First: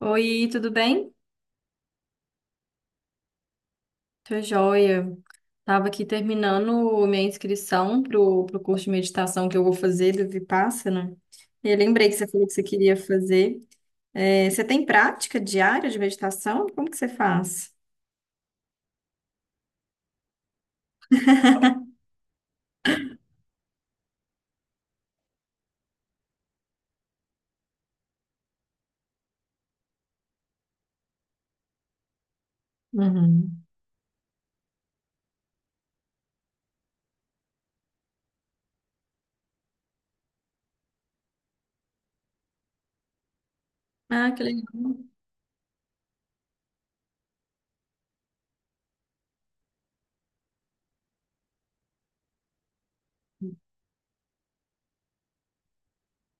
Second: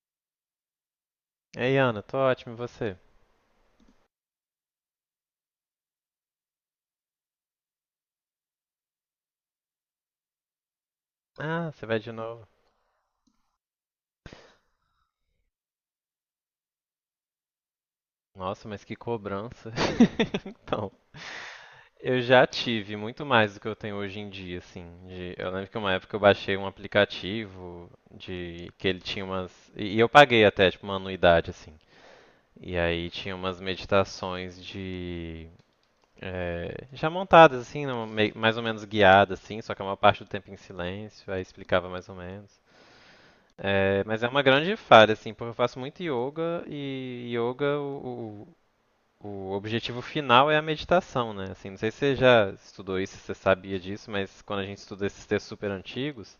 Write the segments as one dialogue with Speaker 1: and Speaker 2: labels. Speaker 1: Oi, tudo bem?
Speaker 2: Ei, Ana, tô ótimo, e você?
Speaker 1: Tô joia. Tava aqui terminando minha inscrição pro curso de meditação que eu vou fazer do Vipassana. E
Speaker 2: Ah,
Speaker 1: eu
Speaker 2: você vai
Speaker 1: lembrei
Speaker 2: de
Speaker 1: que você falou
Speaker 2: novo.
Speaker 1: que você queria fazer. É, você tem prática diária de meditação? Como que você faz?
Speaker 2: Nossa, mas que cobrança. Então, eu já tive muito mais do que eu tenho hoje em dia, assim. Eu lembro que uma época eu baixei um aplicativo de que ele tinha umas. E eu paguei até, tipo, uma anuidade, assim. E aí tinha umas
Speaker 1: Uhum.
Speaker 2: meditações de. Já montadas, assim, mais ou menos guiadas, assim, só que uma parte do tempo em silêncio, aí explicava mais ou menos. É, mas é
Speaker 1: Ah,
Speaker 2: uma
Speaker 1: que legal.
Speaker 2: grande falha, assim, porque eu faço muito yoga e yoga o objetivo final é a meditação, né? Assim, não sei se você já estudou isso, se você sabia disso, mas quando a gente estuda esses textos super antigos,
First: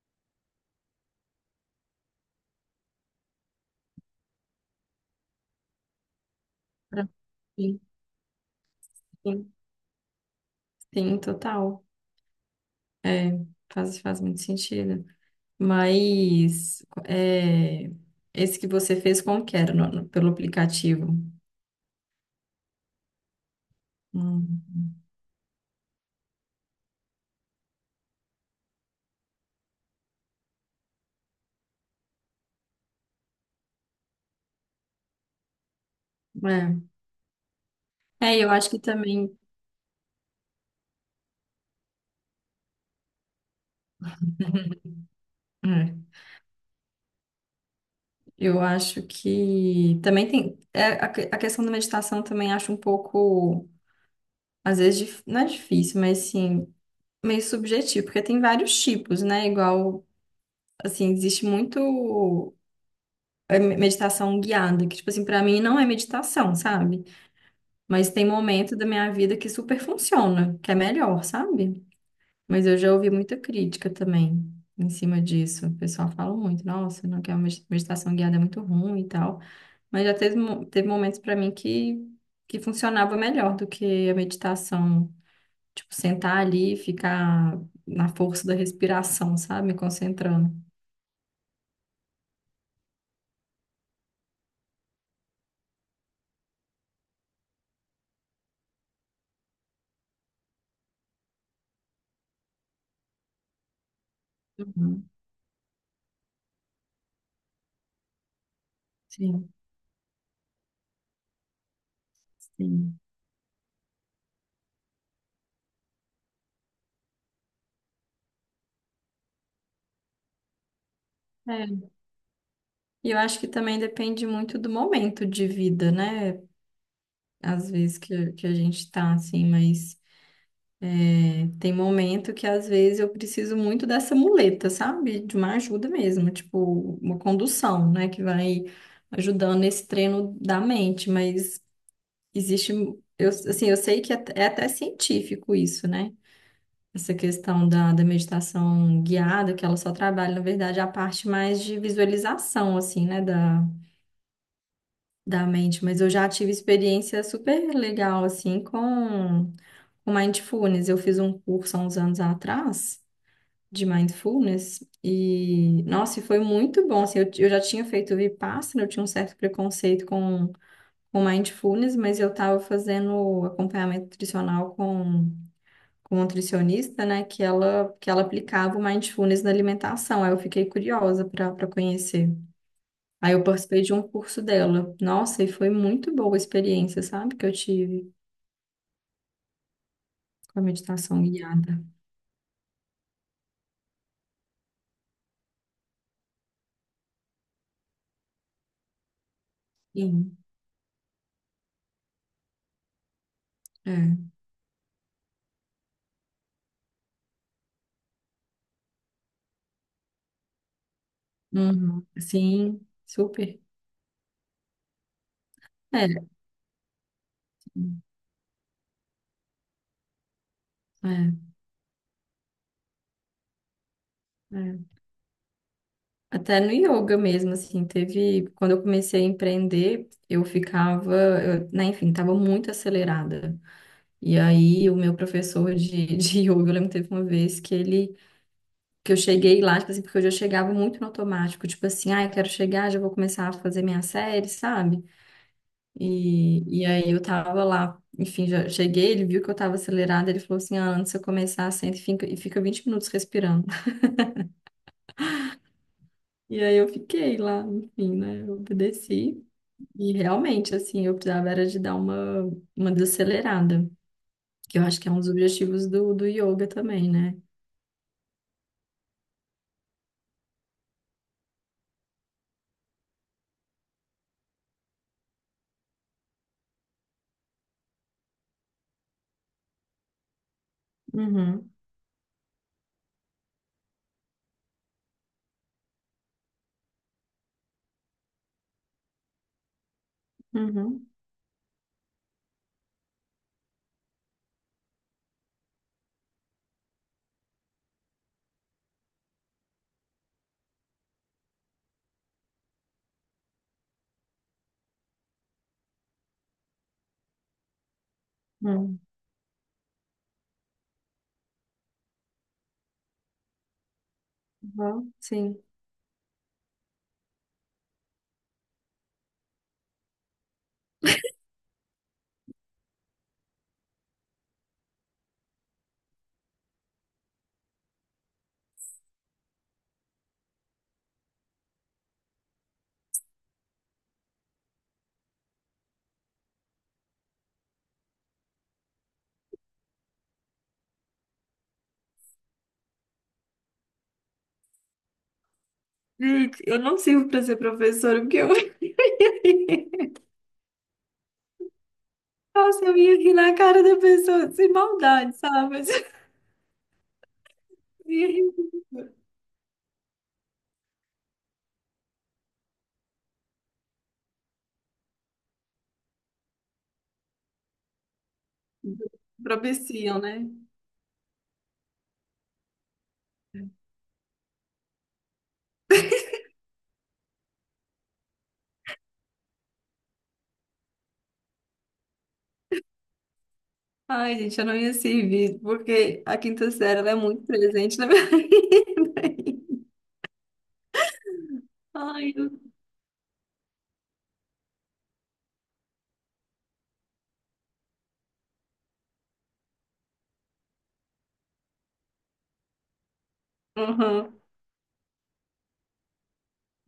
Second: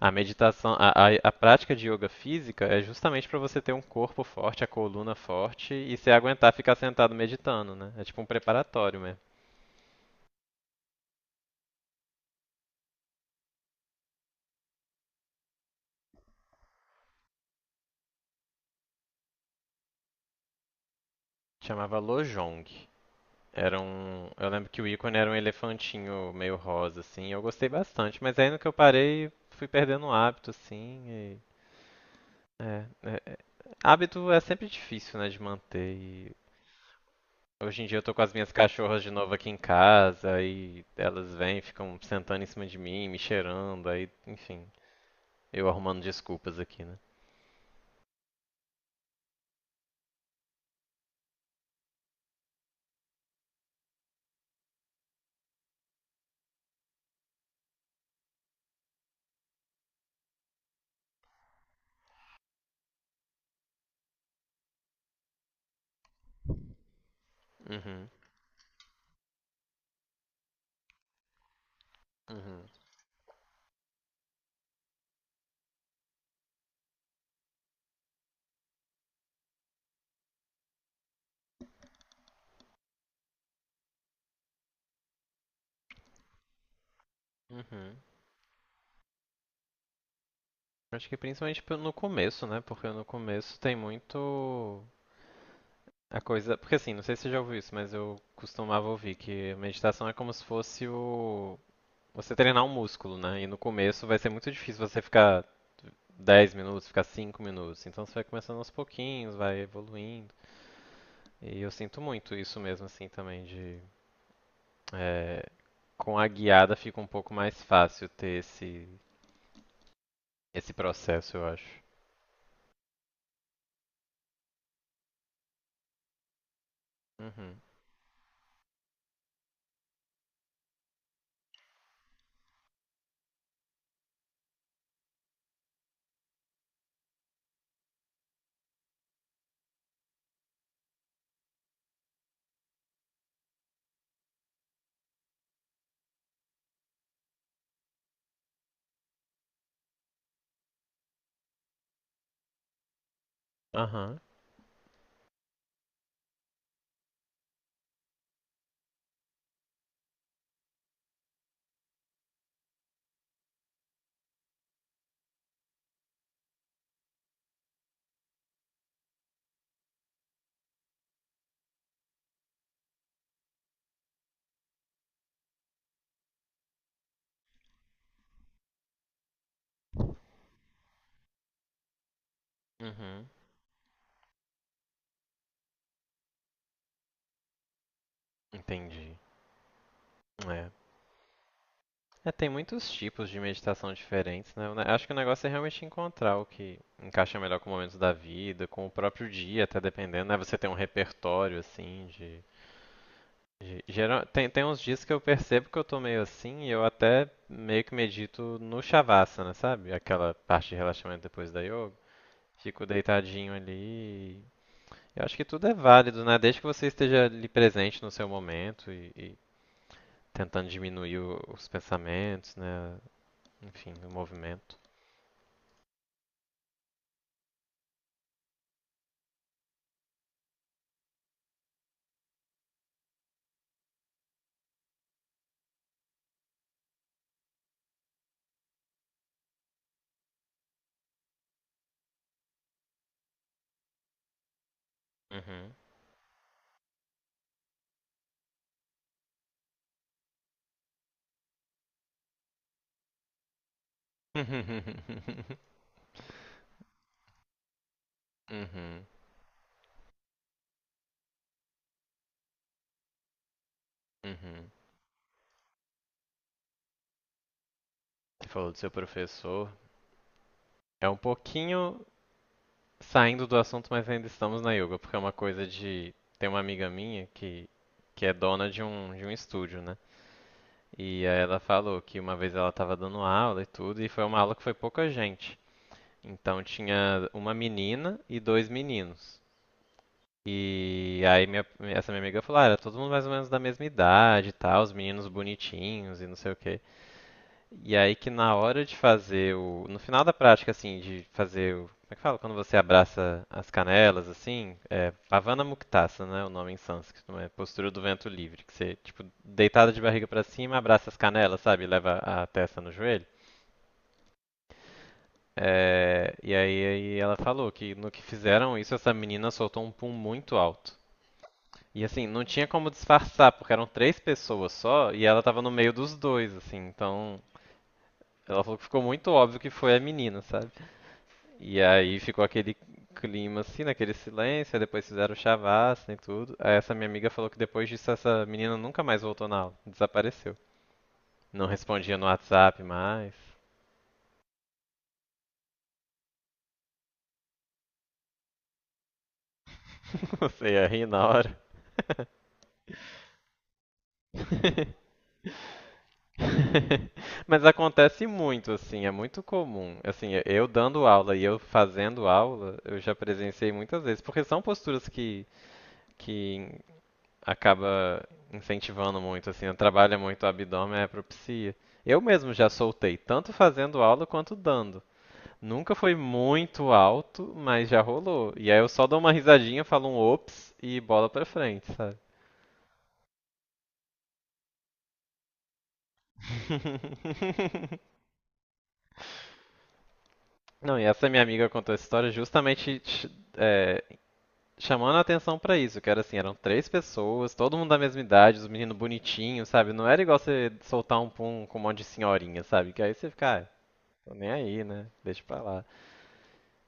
Speaker 2: a meditação, a prática de yoga física é justamente para você ter um corpo forte, a coluna forte e se aguentar ficar
Speaker 1: Pra-
Speaker 2: sentado meditando,
Speaker 1: Sim,
Speaker 2: né? É tipo um preparatório mesmo.
Speaker 1: sim, sim, total. É, faz muito sentido. Mas é, esse que você fez como que era? Pelo aplicativo?
Speaker 2: Chamava Lojong. Era um. Eu
Speaker 1: Hum,
Speaker 2: lembro que o ícone era um elefantinho meio rosa, assim. Eu gostei bastante, mas aí no que eu parei, fui perdendo o hábito, assim. É, é- Hábito é sempre difícil, né, de manter. E
Speaker 1: é.
Speaker 2: hoje em dia eu tô com as
Speaker 1: É, eu
Speaker 2: minhas
Speaker 1: acho que
Speaker 2: cachorras de novo
Speaker 1: também.
Speaker 2: aqui em casa, e elas vêm, ficam sentando em cima de mim, me cheirando, aí, enfim, eu
Speaker 1: É,
Speaker 2: arrumando desculpas aqui, né?
Speaker 1: eu acho que também tem a questão da meditação, também acho um pouco, às vezes, não é difícil, mas sim meio subjetivo, porque tem vários tipos, né? Igual, assim, existe muito meditação guiada que, tipo assim, para mim não é meditação, sabe?
Speaker 2: Uhum,
Speaker 1: Mas tem momento da minha vida que super funciona, que é melhor, sabe?
Speaker 2: uhum,
Speaker 1: Mas eu já ouvi muita crítica também em cima disso. O pessoal fala muito: nossa, não quer meditação guiada, é muito ruim e tal. Mas já teve, teve momentos para mim que funcionava melhor do que a meditação. Tipo, sentar ali e ficar
Speaker 2: uhum.
Speaker 1: na força da respiração, sabe? Me concentrando.
Speaker 2: Acho que principalmente no começo, né? Porque no começo tem muito. A coisa, porque assim, não sei se você já ouviu isso, mas eu costumava ouvir que meditação é como se fosse o você treinar um músculo, né? E no começo vai ser muito difícil você
Speaker 1: Uhum.
Speaker 2: ficar 10 minutos, ficar 5 minutos. Então você vai começando aos pouquinhos,
Speaker 1: Sim,
Speaker 2: vai evoluindo. E eu sinto muito isso mesmo
Speaker 1: sim.
Speaker 2: assim também é, com a guiada fica um pouco mais fácil ter esse processo, eu acho.
Speaker 1: É. E eu acho que também depende muito do momento de vida, né?
Speaker 2: Uhum.
Speaker 1: Às vezes que a gente tá assim, mas é, tem momento que, às vezes, eu preciso muito dessa muleta, sabe? De uma ajuda mesmo, tipo, uma condução, né? Que vai ajudando nesse treino da mente, mas. Existe, eu, assim, eu sei que é até científico isso, né? Essa questão da, da meditação guiada, que ela só trabalha, na verdade, a parte mais de visualização, assim, né, da,
Speaker 2: Aham.
Speaker 1: da mente. Mas eu já tive experiência super legal, assim, com mindfulness. Eu fiz um curso há uns anos atrás de mindfulness e, nossa, e foi muito bom, assim, eu já tinha feito Vipassana, eu tinha um certo preconceito com o mindfulness, mas eu estava fazendo acompanhamento nutricional com um nutricionista, né? Que ela aplicava o mindfulness na alimentação. Aí eu fiquei curiosa para conhecer.
Speaker 2: Uhum.
Speaker 1: Aí eu participei de um curso dela. Nossa, e foi muito boa a experiência, sabe? Que eu tive
Speaker 2: Entendi.
Speaker 1: com a
Speaker 2: É.
Speaker 1: meditação guiada.
Speaker 2: É, tem muitos tipos de meditação diferentes, né? Acho que o negócio é realmente encontrar o que encaixa melhor com momentos da vida, com o próprio dia, até dependendo, né?
Speaker 1: Sim,
Speaker 2: Você tem um repertório, assim, de...
Speaker 1: é.
Speaker 2: Tem uns dias que eu percebo que eu tô meio assim e eu até meio que medito no Shavasana, sabe? Aquela parte de relaxamento depois da yoga.
Speaker 1: Uhum. Sim,
Speaker 2: Fico deitadinho
Speaker 1: super.
Speaker 2: ali. e Eu acho que tudo é válido,
Speaker 1: É,
Speaker 2: né? Desde que você esteja ali presente no seu momento e tentando diminuir
Speaker 1: é,
Speaker 2: os pensamentos, né? Enfim, o movimento.
Speaker 1: é. Até no yoga mesmo, assim, teve. Quando eu comecei a empreender, eu ficava, eu, né, enfim, estava muito acelerada. E aí, o meu professor de, de yoga, eu lembro que teve uma vez que eu cheguei lá, tipo assim, porque eu já chegava muito no automático, tipo assim, ah, eu quero chegar, já vou começar a fazer minha série, sabe?
Speaker 2: Uhum.
Speaker 1: E aí, eu tava lá, enfim, já cheguei, ele viu que eu tava acelerada, ele falou assim: ah, antes de eu começar, senta e fica 20 minutos respirando. E aí, eu fiquei lá, enfim, né, eu
Speaker 2: Uhum.
Speaker 1: obedeci. E realmente, assim, eu precisava era de dar uma desacelerada,
Speaker 2: Uhum.
Speaker 1: que eu acho que é um dos objetivos do, do yoga também, né?
Speaker 2: Você falou do seu professor. É um pouquinho saindo do assunto, mas ainda estamos na yoga, porque é uma coisa de. Tem uma amiga minha que é dona de um estúdio, né? E aí ela
Speaker 1: Uhum,
Speaker 2: falou que uma vez ela estava dando aula e tudo, e foi uma aula que foi pouca gente. Então tinha uma menina e dois meninos.
Speaker 1: uhum,
Speaker 2: E aí essa minha amiga falou, ah, era todo mundo mais ou menos da mesma idade e tal, os meninos bonitinhos e não sei o quê. E aí que na hora de fazer o. No final da prática, assim, de fazer o. Como é que fala? Quando você abraça as canelas, assim, é Pavana Muktasana, né? O nome em sânscrito, é postura do vento livre, que você,
Speaker 1: uhum,
Speaker 2: tipo, deitada de barriga pra cima, abraça as canelas, sabe? Leva a testa no joelho.
Speaker 1: uhum, sim.
Speaker 2: É, e aí, aí ela falou que no que fizeram isso, essa menina soltou um pum muito alto. E assim, não tinha como disfarçar, porque eram três pessoas só e ela tava no meio dos dois, assim. Então, ela falou que ficou muito óbvio que foi a menina, sabe? E aí ficou aquele clima assim, naquele silêncio, aí depois fizeram chavasca e tudo. Aí essa minha amiga falou que depois disso essa menina nunca mais voltou na aula, desapareceu. Não respondia no WhatsApp mais,
Speaker 1: Gente, eu não sirvo para ser professora, porque eu...
Speaker 2: você ia rir na hora.
Speaker 1: Nossa, eu ia rir na cara da pessoa, sem maldade, sabe? Mas eu
Speaker 2: Mas acontece
Speaker 1: ia rir.
Speaker 2: muito, assim, é muito comum. Assim, eu dando aula e eu fazendo aula, eu já presenciei muitas vezes, porque são posturas que, que acaba incentivando muito, assim, trabalha
Speaker 1: Propiciam,
Speaker 2: muito o
Speaker 1: né?
Speaker 2: abdômen, é propicia. Eu mesmo já soltei, tanto fazendo aula quanto dando. Nunca foi muito alto, mas já rolou. E aí eu só dou uma risadinha, falo um ops e bola pra frente, sabe?
Speaker 1: Ai, gente, eu não ia servir, porque a quinta série, ela é muito presente na minha vida.
Speaker 2: Não, e essa minha amiga contou essa história
Speaker 1: Ai, eu...
Speaker 2: justamente é, chamando a atenção pra isso, que era assim, eram três pessoas, todo mundo da mesma idade, os meninos bonitinhos, sabe? Não era igual você soltar um pum com um monte de senhorinha, sabe? Que aí você fica, ah, tô
Speaker 1: Uhum,
Speaker 2: nem aí, né? Deixa pra lá.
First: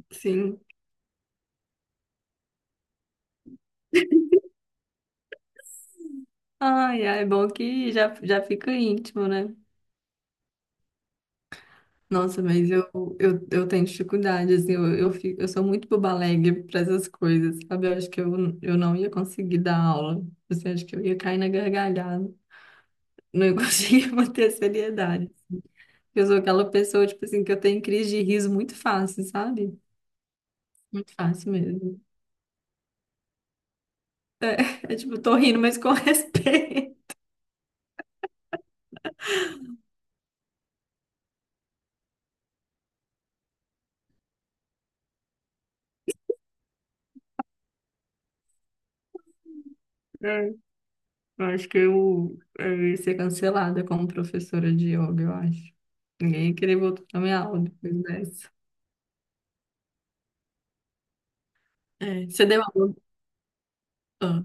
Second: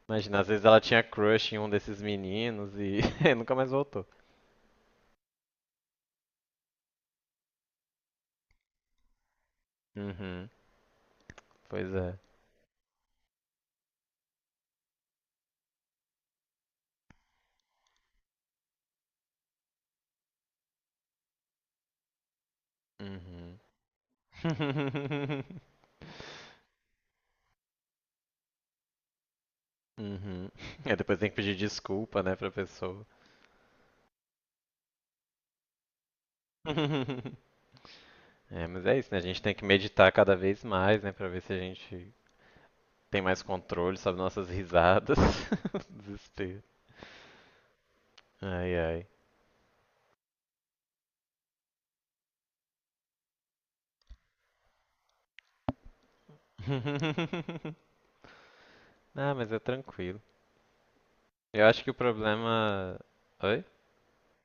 Speaker 2: Imagina, às
Speaker 1: sim.
Speaker 2: vezes ela tinha crush em um desses meninos e nunca mais voltou.
Speaker 1: Ai, ai, é bom que já, já fica íntimo, né?
Speaker 2: Uhum, pois é.
Speaker 1: Nossa, mas eu, eu tenho dificuldade, assim, eu sou muito boba alegre para essas coisas, sabe? Eu acho que eu não ia conseguir dar aula, assim, acho que eu ia cair na gargalhada, não ia
Speaker 2: Uhum.
Speaker 1: conseguir manter a seriedade. Eu sou aquela pessoa, tipo assim, que eu tenho crise de riso muito fácil, sabe?
Speaker 2: Uhum. É,
Speaker 1: Muito
Speaker 2: depois tem que
Speaker 1: fácil
Speaker 2: pedir
Speaker 1: mesmo.
Speaker 2: desculpa, né, pra pessoa.
Speaker 1: É, é tipo, tô rindo, mas com respeito.
Speaker 2: É, mas é isso, né? A gente tem que meditar cada vez mais, né, pra ver se a gente tem mais controle sobre nossas risadas. Desespero. Ai, ai.
Speaker 1: Eu acho que eu ia ser cancelada como professora de yoga, eu acho. Ninguém ia querer voltar na minha aula depois dessa.
Speaker 2: Ah, mas é tranquilo. Eu acho que o
Speaker 1: É, você deu aula?
Speaker 2: problema. Oi?
Speaker 1: Ah,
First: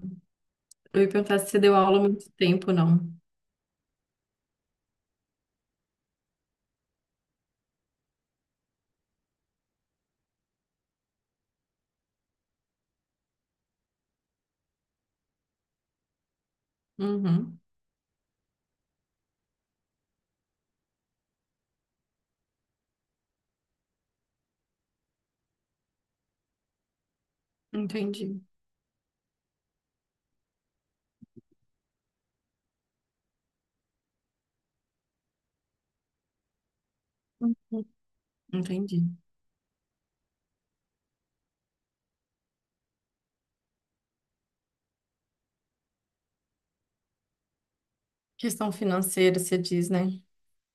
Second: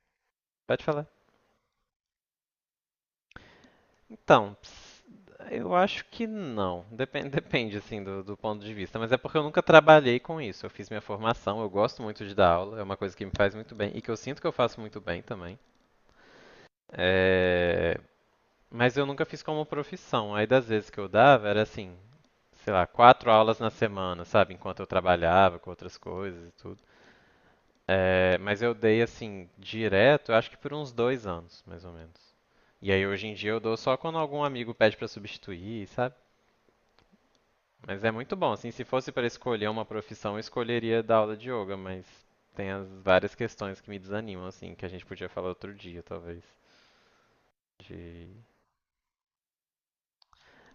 Speaker 2: Pode
Speaker 1: eu
Speaker 2: falar.
Speaker 1: ia perguntar se você deu aula há muito tempo, não.
Speaker 2: Então, eu acho que não. Depende, depende assim do, do ponto de vista, mas é porque eu nunca trabalhei com isso. Eu fiz minha formação, eu gosto muito de dar aula, é uma coisa que me faz muito bem e que eu sinto que eu faço muito bem também.
Speaker 1: Uhum,
Speaker 2: É, mas eu nunca fiz como profissão. Aí das vezes que eu dava era assim, sei lá, quatro aulas na semana, sabe, enquanto eu trabalhava com outras coisas e tudo. É,
Speaker 1: entendi.
Speaker 2: mas eu dei assim direto, eu acho que por uns 2 anos, mais ou menos. E aí hoje em dia eu dou só quando algum amigo pede pra substituir, sabe?
Speaker 1: Uhum,
Speaker 2: Mas é muito bom, assim, se
Speaker 1: entendi.
Speaker 2: fosse para escolher uma profissão, eu escolheria dar aula de yoga, mas tem as várias questões que me desanimam, assim, que a gente podia falar outro dia, talvez. De...
Speaker 1: Questão financeira, você diz, né?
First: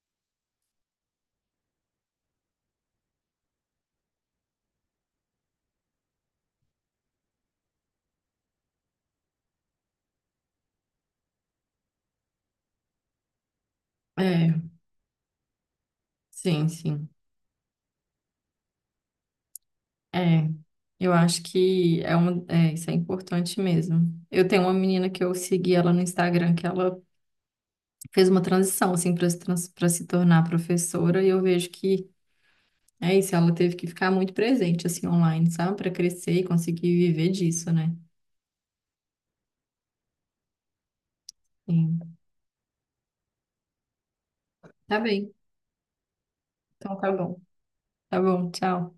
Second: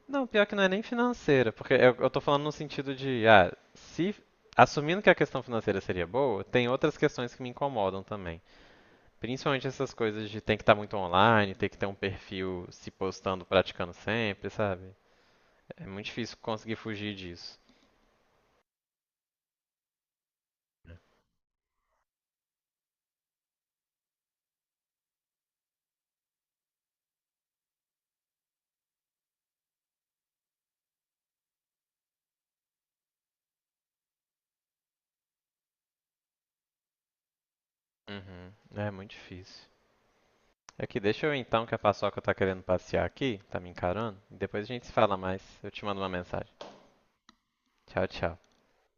Speaker 2: Não, pior que não é nem financeira, porque eu tô falando no sentido de, ah, se assumindo que a questão financeira seria boa, tem outras questões que me incomodam também. Principalmente essas coisas de tem que estar muito online, tem que ter um perfil se postando, praticando sempre,
Speaker 1: É,
Speaker 2: sabe? É muito difícil
Speaker 1: sim,
Speaker 2: conseguir
Speaker 1: sim.
Speaker 2: fugir disso.
Speaker 1: É, eu acho que é uma, é, isso é importante mesmo. Eu tenho uma menina que eu segui ela no Instagram, que ela fez uma transição, assim, para se, trans- pra se tornar professora, e eu vejo que é isso. Ela teve que ficar muito presente, assim, online, sabe? Para crescer e conseguir viver disso, né?
Speaker 2: Uhum, é muito difícil. Aqui, deixa eu então que a
Speaker 1: Sim.
Speaker 2: Paçoca tá querendo passear aqui, tá me encarando, e depois a gente se
Speaker 1: Tá
Speaker 2: fala
Speaker 1: bem.
Speaker 2: mais. Eu te mando uma mensagem.
Speaker 1: Então tá bom.
Speaker 2: Tchau,
Speaker 1: Tá
Speaker 2: tchau.
Speaker 1: bom, tchau.